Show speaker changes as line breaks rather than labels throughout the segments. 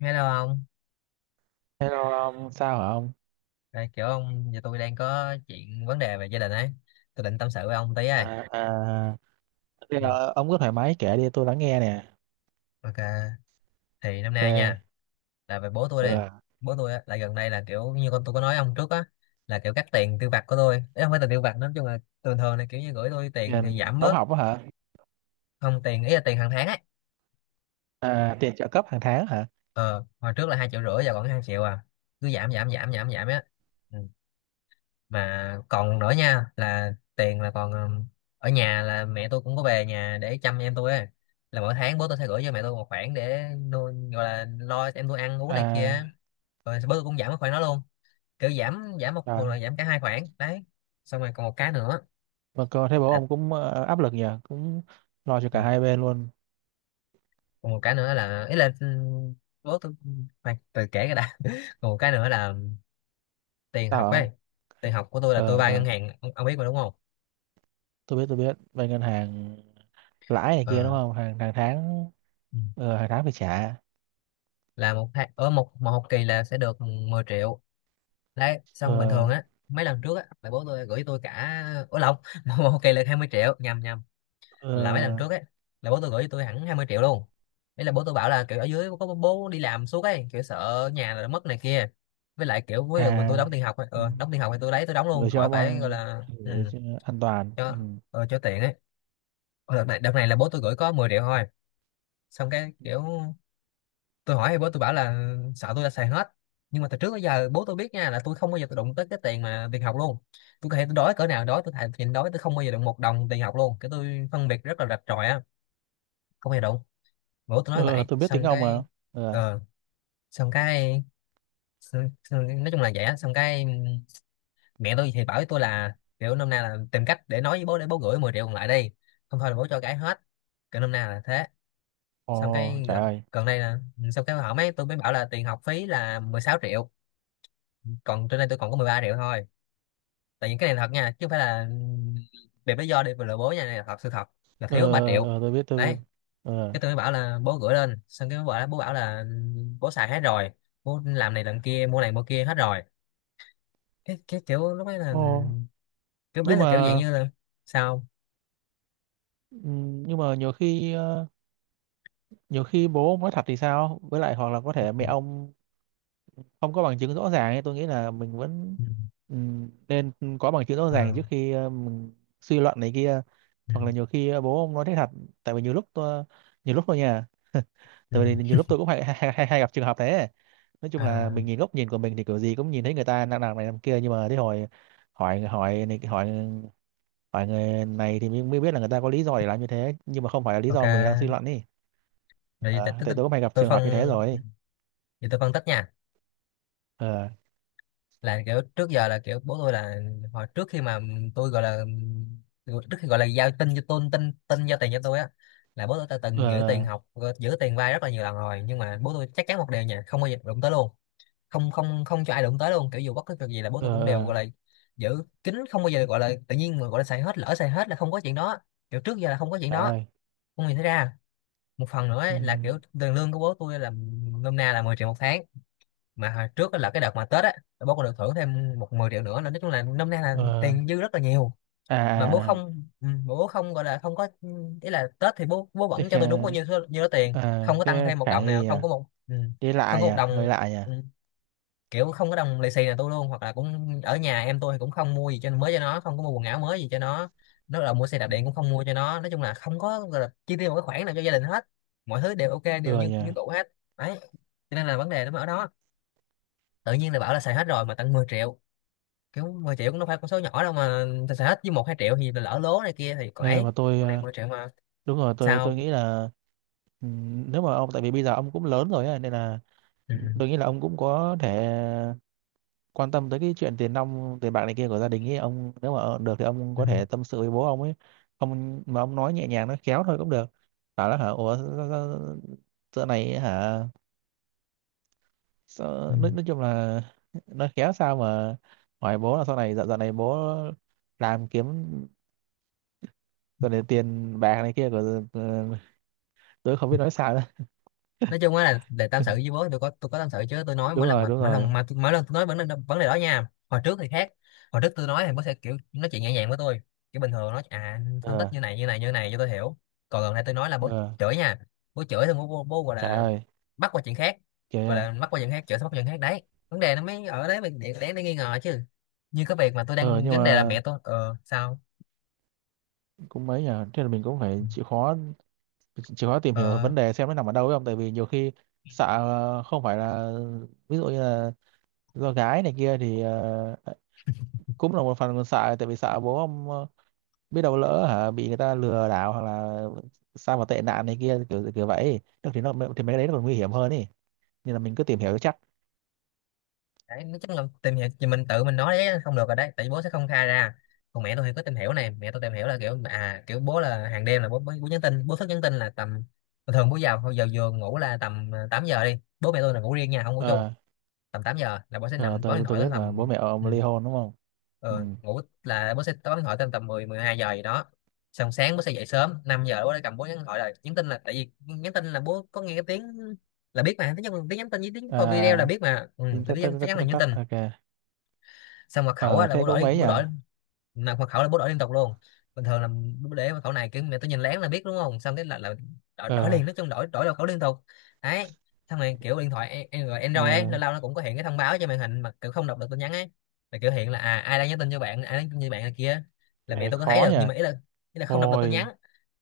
Nghe đâu không?
Hello ông, sao hả ông?
Đây, kiểu ông, giờ tôi đang có chuyện vấn đề về gia đình ấy. Tôi định tâm sự với ông tí ấy.
À, à, bây
Ừ.
giờ ông cứ thoải mái kể đi, tôi lắng nghe nè.
Ok, thì năm
Ok.
nay nha, là về bố tôi đi.
Ừ.
Bố tôi á, là gần đây là kiểu như con tôi có nói ông trước á, là kiểu cắt tiền tiêu vặt của tôi. Đấy, không phải tiền tiêu vặt, nói chung là thường thường là kiểu như gửi tôi tiền thì
Tiền
giảm
đóng
bớt.
học á hả?
Không, tiền ý là tiền hàng tháng ấy.
À, tiền trợ cấp hàng tháng hả?
Ờ Hồi trước là 2,5 triệu, giờ còn 2 triệu à. Cứ giảm giảm giảm giảm giảm á. Ừ. Mà còn nữa nha, là tiền là còn ở nhà là mẹ tôi cũng có về nhà để chăm em tôi ấy. Là mỗi tháng bố tôi sẽ gửi cho mẹ tôi một khoản để nuôi, gọi là lo cho em tôi ăn uống này
À,
kia. Rồi bố tôi cũng giảm cái khoản đó luôn. Kiểu giảm giảm, một một
rồi.
là giảm cả hai khoản đấy. Xong rồi còn một cái nữa
Mà cô thấy bố
là
ông cũng áp lực nhỉ, cũng lo cho
ừ,
cả hai bên luôn.
còn một cái nữa là ý là bố tôi khoan, từ kể cái đã còn một cái nữa là tiền
Sao
học
hả ông?
ấy. Tiền học của tôi là tôi
Ờ,
vay ngân
ờ,
hàng ông biết mà đúng không?
tôi biết, tôi biết. Bên ngân hàng lãi này kia
Ờ.
đúng không? Hàng tháng,
Ừ.
hàng tháng phải trả.
Là một hai ở một một học kỳ là sẽ được 10 triệu. Đấy, xong bình
Ờ,
thường á mấy lần trước á là bố tôi gửi tôi cả ủa lộn một học kỳ là 20 triệu nhầm nhầm. Là mấy lần
ờ,
trước ấy, là bố tôi gửi tôi hẳn 20 triệu luôn. Đấy là bố tôi bảo là kiểu ở dưới có bố bố đi làm suốt ấy, kiểu sợ nhà là mất này kia. Với lại kiểu với mình tôi đóng
à,
tiền học ấy.
ừ,
Ờ, đóng tiền học thì tôi lấy tôi đóng
gửi
luôn
cho
khỏi
ông
phải gọi
an,
là
gửi cho an toàn. Ừ.
cho cho tiện ấy. Ờ, đợt này là bố tôi gửi có 10 triệu thôi. Xong cái kiểu tôi hỏi thì bố tôi bảo là sợ tôi đã xài hết. Nhưng mà từ trước tới giờ bố tôi biết nha, là tôi không bao giờ tôi đụng tới cái tiền mà tiền học luôn. Tôi có thể tôi đói cỡ nào đói, tôi thà nhịn đói tôi không bao giờ đụng một đồng tiền học luôn. Cái tôi phân biệt rất là rạch ròi á, không bao giờ đụng. Bố tôi nói
Ờ, ờ,
vậy
tôi biết tiếng
xong
ông mà.
cái
Ờ.
ờ xong cái xong, nói chung là vậy á. Xong cái mẹ tôi thì bảo với tôi là kiểu năm nay là tìm cách để nói với bố để bố gửi 10 triệu còn lại đi. Không thôi là bố cho cái hết. Kiểu năm nay là thế. Xong
Ồ,
cái
trời ơi.
gần đây là xong cái hỏi mấy tôi mới bảo là tiền học phí là 16 triệu. Còn trên đây tôi còn có 13 triệu thôi. Tại những cái này thật nha, chứ không phải là đẹp lý do đi vừa lừa bố nha, này là thật sự thật, là
Ờ,
thiếu ba
ờ,
triệu
ờ, tôi biết tôi
Đấy,
biết. Ờ.
cái tôi mới bảo là bố gửi lên, xong cái bố bảo là bố xài hết rồi, bố làm này làm kia mua này mua kia hết rồi. Cái kiểu lúc ấy là
Ồ,
kiểu mấy
nhưng
là kiểu dạng
mà
như là sao
nhưng mà nhiều khi bố ông nói thật thì sao, với lại hoặc là có thể
ừ,
mẹ ông không có bằng chứng rõ ràng ấy. Tôi nghĩ là mình vẫn,
ừ,
nên có bằng chứng rõ ràng
ờ,
trước khi mình suy luận này kia,
ừ,
hoặc là nhiều khi bố ông nói thế thật. Tại vì nhiều lúc tôi, nhiều lúc thôi nha.
ừ,
Tại vì nhiều lúc tôi cũng hay gặp trường hợp đấy. Nói chung
ờ,
là mình nhìn góc nhìn của mình thì kiểu gì cũng nhìn thấy người ta đang làm này làm kia, nhưng mà đến hồi hỏi hỏi này hỏi hỏi người này thì mới mới biết là người ta có lý do để làm như thế nhưng mà không phải là lý do mình đang suy
ok.
luận đi.
Rồi giờ
Ờ, tại tôi cũng hay gặp
tôi
trường
phân
hợp như thế rồi.
giờ tôi phân tích nha,
Ờ.
là kiểu trước giờ là kiểu bố tôi là hồi trước khi mà tôi gọi là trước khi gọi là giao tiền cho tôi á, là bố tôi đã từng giữ tiền
Ờ.
học, giữ tiền vay rất là nhiều lần rồi. Nhưng mà bố tôi chắc chắn một điều nha, không bao giờ đụng tới luôn, không không không cho ai đụng tới luôn. Kiểu dù bất cứ việc gì là bố tôi
Ờ.
cũng đều
Ờ.
gọi là giữ kín, không bao giờ gọi là tự nhiên mà gọi là xài hết, lỡ xài hết là không có chuyện đó. Kiểu trước giờ là không có chuyện
Trời
đó.
ơi.
Không nhìn thấy ra. Một phần nữa ấy, là kiểu
Ừm,
tiền lương của bố tôi là nôm na là 10 triệu một tháng. Mà hồi trước á là cái đợt mà Tết á, bố còn được thưởng thêm một 10 triệu nữa, là nói chung là năm nay là
ờ.
tiền dư rất là nhiều.
À,
Mà bố
à.
không bố không gọi là không có ý là Tết thì bố
à.
bố
thế
vẫn cho tôi đúng bao
khả
nhiêu số- nhiêu đó tiền,
À,
không có tăng
thế
thêm một
khả
đồng nào,
nghi
không
à.
có một
Thế
không
lạ
có một đồng
nhỉ Hơi lạ nhỉ.
ừ, kiểu không có đồng lì xì nào tôi luôn. Hoặc là cũng ở nhà em tôi thì cũng không mua gì cho mới cho nó, không có mua quần áo mới gì cho nó là mua xe đạp
Ừ.
điện cũng không mua cho nó. Nói chung là không có gọi là chi tiêu một cái khoản nào cho gia đình hết. Mọi thứ đều ok đều
Ừ
như
nhỉ.
như cũ hết. Đấy, cho nên là vấn đề nó mới ở đó. Tự nhiên là bảo là xài hết rồi mà tận 10 triệu. Kiểu 10 triệu cũng đâu phải con số nhỏ đâu mà. Xài hết với 1 2 triệu thì lỡ lố này kia thì còn
Ê,
ấy,
mà tôi,
còn này 10 triệu mà.
đúng rồi, tôi
Sao?
nghĩ là nếu mà ông, tại vì bây giờ ông cũng lớn rồi á, nên là
Ừ.
tôi nghĩ là ông cũng có thể quan tâm tới cái chuyện tiền nong tiền bạc này kia của gia đình ấy ông, nếu mà được thì ông
Ừ.
có thể tâm sự với bố ông ấy. Ông mà ông nói nhẹ nhàng nó khéo thôi cũng được, bảo là hả ủa, giờ này hả,
Ừ.
sao, nói chung là nói khéo, sao mà hỏi bố là sau này dạo dạo này bố làm kiếm rồi này tiền bạc này kia của, ờ, tôi không biết nói sao nữa.
Nói chung á, là để tâm sự với bố tôi có tâm sự chứ. Tôi nói
Đúng
mỗi lần
rồi
mà
đúng rồi.
mỗi lần tôi nói vấn đề đó nha, hồi trước thì khác. Hồi trước tôi nói thì bố sẽ kiểu nói chuyện nhẹ nhàng với tôi, kiểu bình thường nói à phân tích
Ờ.
như này như này như này cho tôi hiểu. Còn gần đây tôi nói là bố
Ờ.
chửi nha. Bố chửi thì bố gọi
Trời
là
ơi.
bắt qua chuyện khác,
Trời
gọi
ơi.
là bắt qua chuyện khác, chửi xong bắt qua chuyện khác. Đấy, vấn đề nó mới ở đấy mình để nghi ngờ chứ. Như cái việc mà tôi
Ờ,
đang
nhưng
vấn đề là
mà
mẹ tôi ờ sao
cũng mấy nhờ thế là mình cũng phải chịu khó, chịu khó tìm hiểu
ờ
vấn đề xem nó nằm ở đâu ấy, không tại vì nhiều khi sợ không phải là, ví dụ như là do gái này kia thì cũng là một phần sợ, tại vì sợ bố ông biết đâu lỡ hả bị người ta lừa đảo hoặc là sao mà tệ nạn này kia kiểu kiểu vậy. Được thì nó thì mấy cái đấy nó còn nguy hiểm hơn ý. Nên là mình cứ tìm hiểu cho chắc.
đấy nói chắc là tìm hiểu thì mình tự mình nói đấy không được rồi đấy, tại vì bố sẽ không khai ra. Còn mẹ tôi thì có tìm hiểu này, mẹ tôi tìm hiểu là kiểu à kiểu bố là hàng đêm là bố bố, bố nhắn tin, bố thức nhắn tin là tầm thường bố vào giờ giường ngủ là tầm 8 giờ đi, bố mẹ tôi là ngủ riêng nha không ngủ chung.
Ờ,
Tầm 8 giờ là bố sẽ
ờ,
nằm bấm điện
tôi
thoại tới
biết mà bố
tầm
mẹ
ừ,
ông ly hôn đúng không? Ừ.
ờ, ngủ là bố sẽ bấm điện thoại tới tầm mười 12 giờ gì đó. Xong sáng bố sẽ dậy sớm 5 giờ bố đã cầm bố nhắn hỏi rồi nhắn tin là tại vì nhắn tin là bố có nghe cái tiếng, là biết mà tiếng nhắn tin với tiếng
À,
coi video là biết mà
tính
là
tắt
biết
tắt
chắc chắn
tắt
là
tắt
nhắn
tắt
tin.
Ok.
Xong mật khẩu á,
Ờ,
là
thế
bố
cũng
đổi
mấy
bố
nhỉ.
đổi mà mật khẩu là bố đổi liên tục luôn. Bình thường là bố để mật khẩu này cái mẹ tôi nhìn lén là biết đúng không, xong cái là đổi
Ờ.
liền, nói chung đổi đổi mật khẩu liên tục. Đấy, xong rồi kiểu điện thoại Android ấy
Ờ.
lâu lâu nó cũng có hiện cái thông báo trên màn hình mà kiểu không đọc được tin nhắn ấy. Là kiểu hiện là à ai đang nhắn tin cho bạn này kia, là
Cái
mẹ
này
tôi có thấy
khó
được.
nhỉ.
Nhưng mà ý là không đọc được tin nhắn,
Ôi.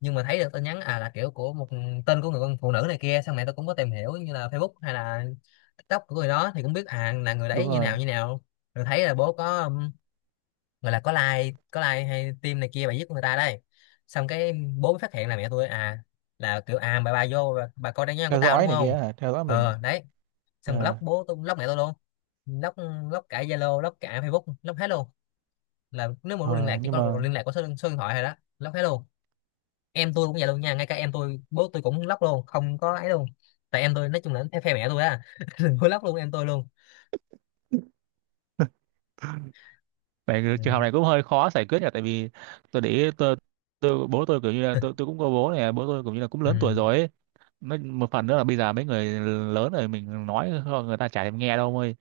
nhưng mà thấy được tin nhắn à, là kiểu của một tên của người con phụ nữ này kia. Xong mẹ tôi cũng có tìm hiểu như là Facebook hay là TikTok của người đó thì cũng biết à là người
Đúng
đấy như
rồi.
nào như nào. Rồi thấy là bố có gọi là có like hay tim này kia bà giết người ta đây. Xong cái bố mới phát hiện là mẹ tôi à, là kiểu à bà coi trang nhóm của
Theo
tao
dõi
đúng
này
không.
kia hả, theo dõi mình?
Ờ đấy, xong
Ờ,
block, bố tôi block mẹ tôi luôn. Block Block cả Zalo, block cả Facebook, block hết luôn. Là nếu mà muốn liên
ờ,
lạc chỉ
nhưng
có
mà
liên lạc có số điện thoại thôi đó, block hết luôn. Em tôi cũng vậy luôn nha, ngay cả em tôi bố tôi cũng block luôn không có ấy luôn. Tại em tôi nói chung là theo phe mẹ tôi á. Block luôn em tôi luôn.
này, cái
Ừ.
trường hợp này cũng hơi khó giải quyết nhỉ, tại vì tôi để ý tôi bố tôi kiểu như là tôi cũng có bố này, bố tôi kiểu như là cũng lớn tuổi
Ừ.
rồi ấy. Một phần nữa là bây giờ mấy người lớn rồi mình nói người ta chả thèm nghe đâu ông ơi.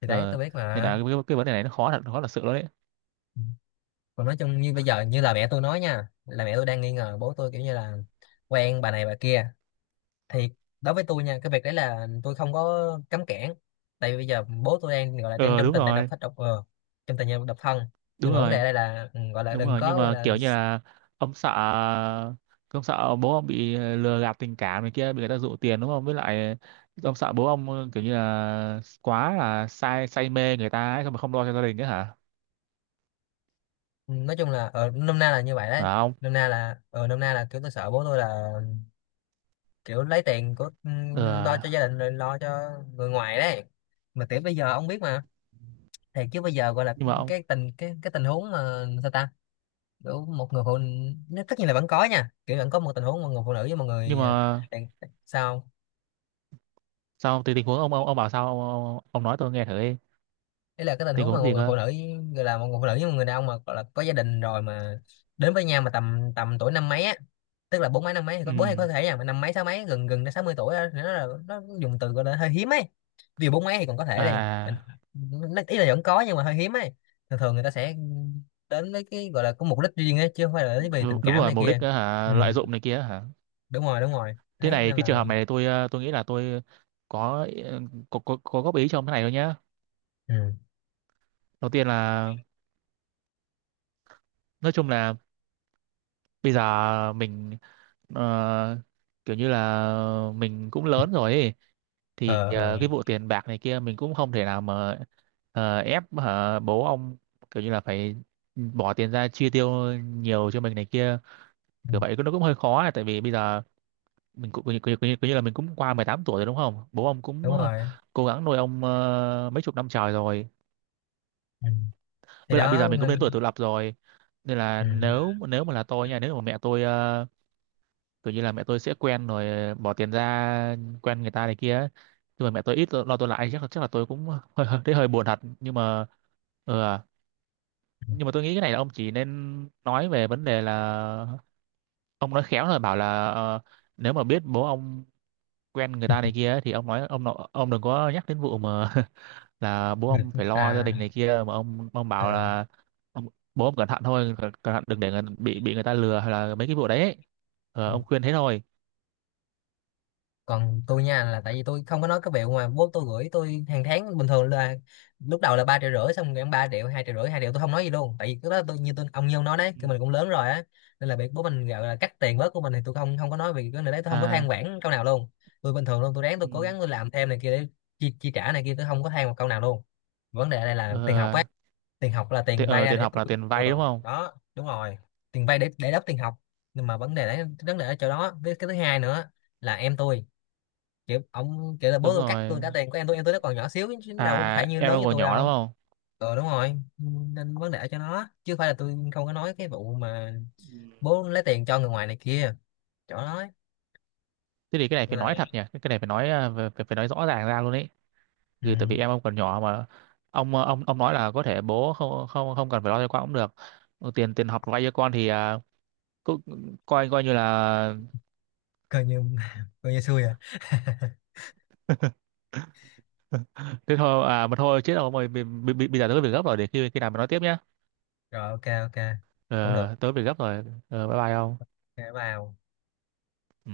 Thì đấy
Ờ,
tôi biết
nên là
mà.
cái vấn đề này nó khó thật, khó thật sự luôn đấy.
Ừ. Còn nói chung như bây giờ, như là mẹ tôi nói nha, là mẹ tôi đang nghi ngờ bố tôi kiểu như là quen bà này bà kia, thì đối với tôi nha, cái việc đấy là tôi không có cấm cản, tại vì bây giờ bố tôi đang gọi là đang
Ờ.
trong
Đúng
tình trạng độc
rồi
thân, trong tình trạng độc thân.
đúng
Nhưng mà vấn đề
rồi.
đây là gọi là
Đúng
đừng
rồi nhưng
có gọi
mà
là...
kiểu như là ông sợ ông sợ bố ông bị lừa gạt tình cảm này kia, bị người ta dụ tiền đúng không, với lại ông sợ bố ông kiểu như là quá là say say mê người ta ấy, xong mà không lo cho gia đình ấy hả,
Ừ, nói chung là ở nôm na là như vậy
phải
đấy.
không?
Nôm na là kiểu tôi sợ bố tôi là kiểu lấy tiền của
Ừ.
lo cho gia đình, rồi lo cho người ngoài đấy, mà kiểu bây giờ ông biết mà. Thì chứ bây giờ gọi là
Nhưng mà ông,
cái tình huống mà sao ta, kiểu một người phụ nó tất nhiên là vẫn có nha, kiểu vẫn có một tình huống một người phụ nữ với một
nhưng
người
mà
đàn sao?
sao thì tình huống ông bảo sao, ông nói tôi nghe thử đi.
Đấy là cái tình
Tình
huống mà
huống gì cơ?
một người phụ nữ với một người đàn ông mà gọi là có gia đình rồi, mà đến với nhau mà tầm tầm tuổi năm mấy á, tức là bốn mấy năm mấy thì có,
Ừ.
bốn hay có thể nha, mà năm mấy sáu mấy gần gần đến 60 tuổi á, thì nó là, nó dùng từ gọi là hơi hiếm ấy. Vì bốn mấy thì còn có
À,
thể, đi mình
à.
ý là vẫn có nhưng mà hơi hiếm ấy. Thường thường người ta sẽ đến với cái gọi là có mục đích riêng ấy, chứ không phải là đến vì
Đú-
tình
đúng
cảm
rồi,
này
mục đích
kia.
á
Ừ,
hả, lợi dụng này kia hả.
đúng rồi, đúng rồi đấy, nên
Cái
là
trường hợp này tôi, tôi nghĩ là tôi có, có góp ý cho ông cái này thôi nhá.
ừ,
Đầu tiên là nói chung là bây giờ mình, ờ, kiểu như là mình cũng lớn rồi ấy. Thì
ờ, ờ.
cái vụ tiền bạc này kia mình cũng không thể nào mà ép hả, bố ông kiểu như là phải bỏ tiền ra chi tiêu nhiều cho mình này kia
Ừ.
kiểu vậy nó cũng hơi khó ấy, tại vì bây giờ mình cũng kiểu như là mình cũng qua 18 tuổi rồi đúng không, bố ông cũng
Đúng rồi.
cố gắng nuôi ông mấy chục năm trời rồi.
Ừ. Thì
Với lại bây
đó
giờ mình cũng đến
nên...
tuổi tự lập rồi. Nên là
Ừ.
nếu, nếu mà là tôi nha, nếu mà mẹ tôi kiểu như là mẹ tôi sẽ quen rồi bỏ tiền ra quen người ta này kia ấy. Nhưng mà mẹ tôi ít lo lo tôi lại, chắc là tôi cũng hơi hơi- thấy hơi buồn thật nhưng mà ừ, à, nhưng mà tôi nghĩ cái này là ông chỉ nên nói về vấn đề là ông nói khéo rồi bảo là nếu mà biết bố ông quen người ta này kia ấy, thì ông nói ông đừng có nhắc đến vụ mà là bố ông phải lo gia
À.
đình này kia, mà ông, bảo
Ờ.
là ông, bố ông cẩn thận thôi, cẩn thận đừng để người, bị người ta lừa hay là mấy cái vụ đấy ấy. Ờ, ông khuyên thế thôi.
Còn tôi nha, là tại vì tôi không có nói cái việc mà bố tôi gửi tôi hàng tháng bình thường là, lúc đầu là 3,5 triệu, xong rồi 3 triệu, 2,5 triệu, 2 triệu, tôi không nói gì luôn, tại vì cái đó tôi, như tôi ông Nhân nói đấy,
Ừ.
cái mình cũng lớn rồi á, nên là việc bố mình gọi là cắt tiền bớt của mình thì tôi không không có nói. Vì cái này đấy tôi không có
À.
than vãn câu nào luôn, tôi bình thường luôn, tôi ráng, tôi
Ừ.
cố gắng, tôi làm thêm này kia để chi trả này kia, tôi không có than một câu nào luôn. Vấn đề ở đây là
Ờ,
tiền học á, tiền học là tiền vay ra
tiền
để
học
tôi...
là tiền
Ừ,
vay đúng không?
đó đúng rồi. Tiền vay để đắp tiền học, nhưng mà vấn đề đấy, vấn đề ở chỗ đó, với cái thứ hai nữa là em tôi, kiểu ông kiểu là bố
Đúng
tôi cắt tôi
rồi.
trả tiền của em tôi, em tôi nó còn nhỏ xíu chứ nó đâu
À,
phải như
em
lớn
đang
như
còn
tôi
nhỏ đúng
đâu.
không?
Ừ, đúng rồi, nên vấn đề ở chỗ nó, chứ không phải là tôi không có nói cái vụ mà
Ừ.
bố lấy tiền cho người ngoài này kia, chỗ đó ấy.
Thế thì cái này phải
Nên là
nói thật nhỉ, cái này phải nói, phải, phải phải nói rõ ràng ra luôn ấy.
ừ,
Vì tại vì em ông còn nhỏ mà, ông, ông nói là có thể bố không không không cần phải lo cho con cũng được. Ừ, tiền tiền học vay cho con thì à, cũng coi coi như là
coi như coi như xui à.
thế thôi à. Mà thôi chết rồi, bây giờ tớ có việc gấp rồi, để khi khi nào mình nói tiếp nhá.
Rồi, ok ok, cũng
Ờ,
được.
tớ có việc gấp rồi. Ờ, bye bye ông.
Ok, bye.
Ừ.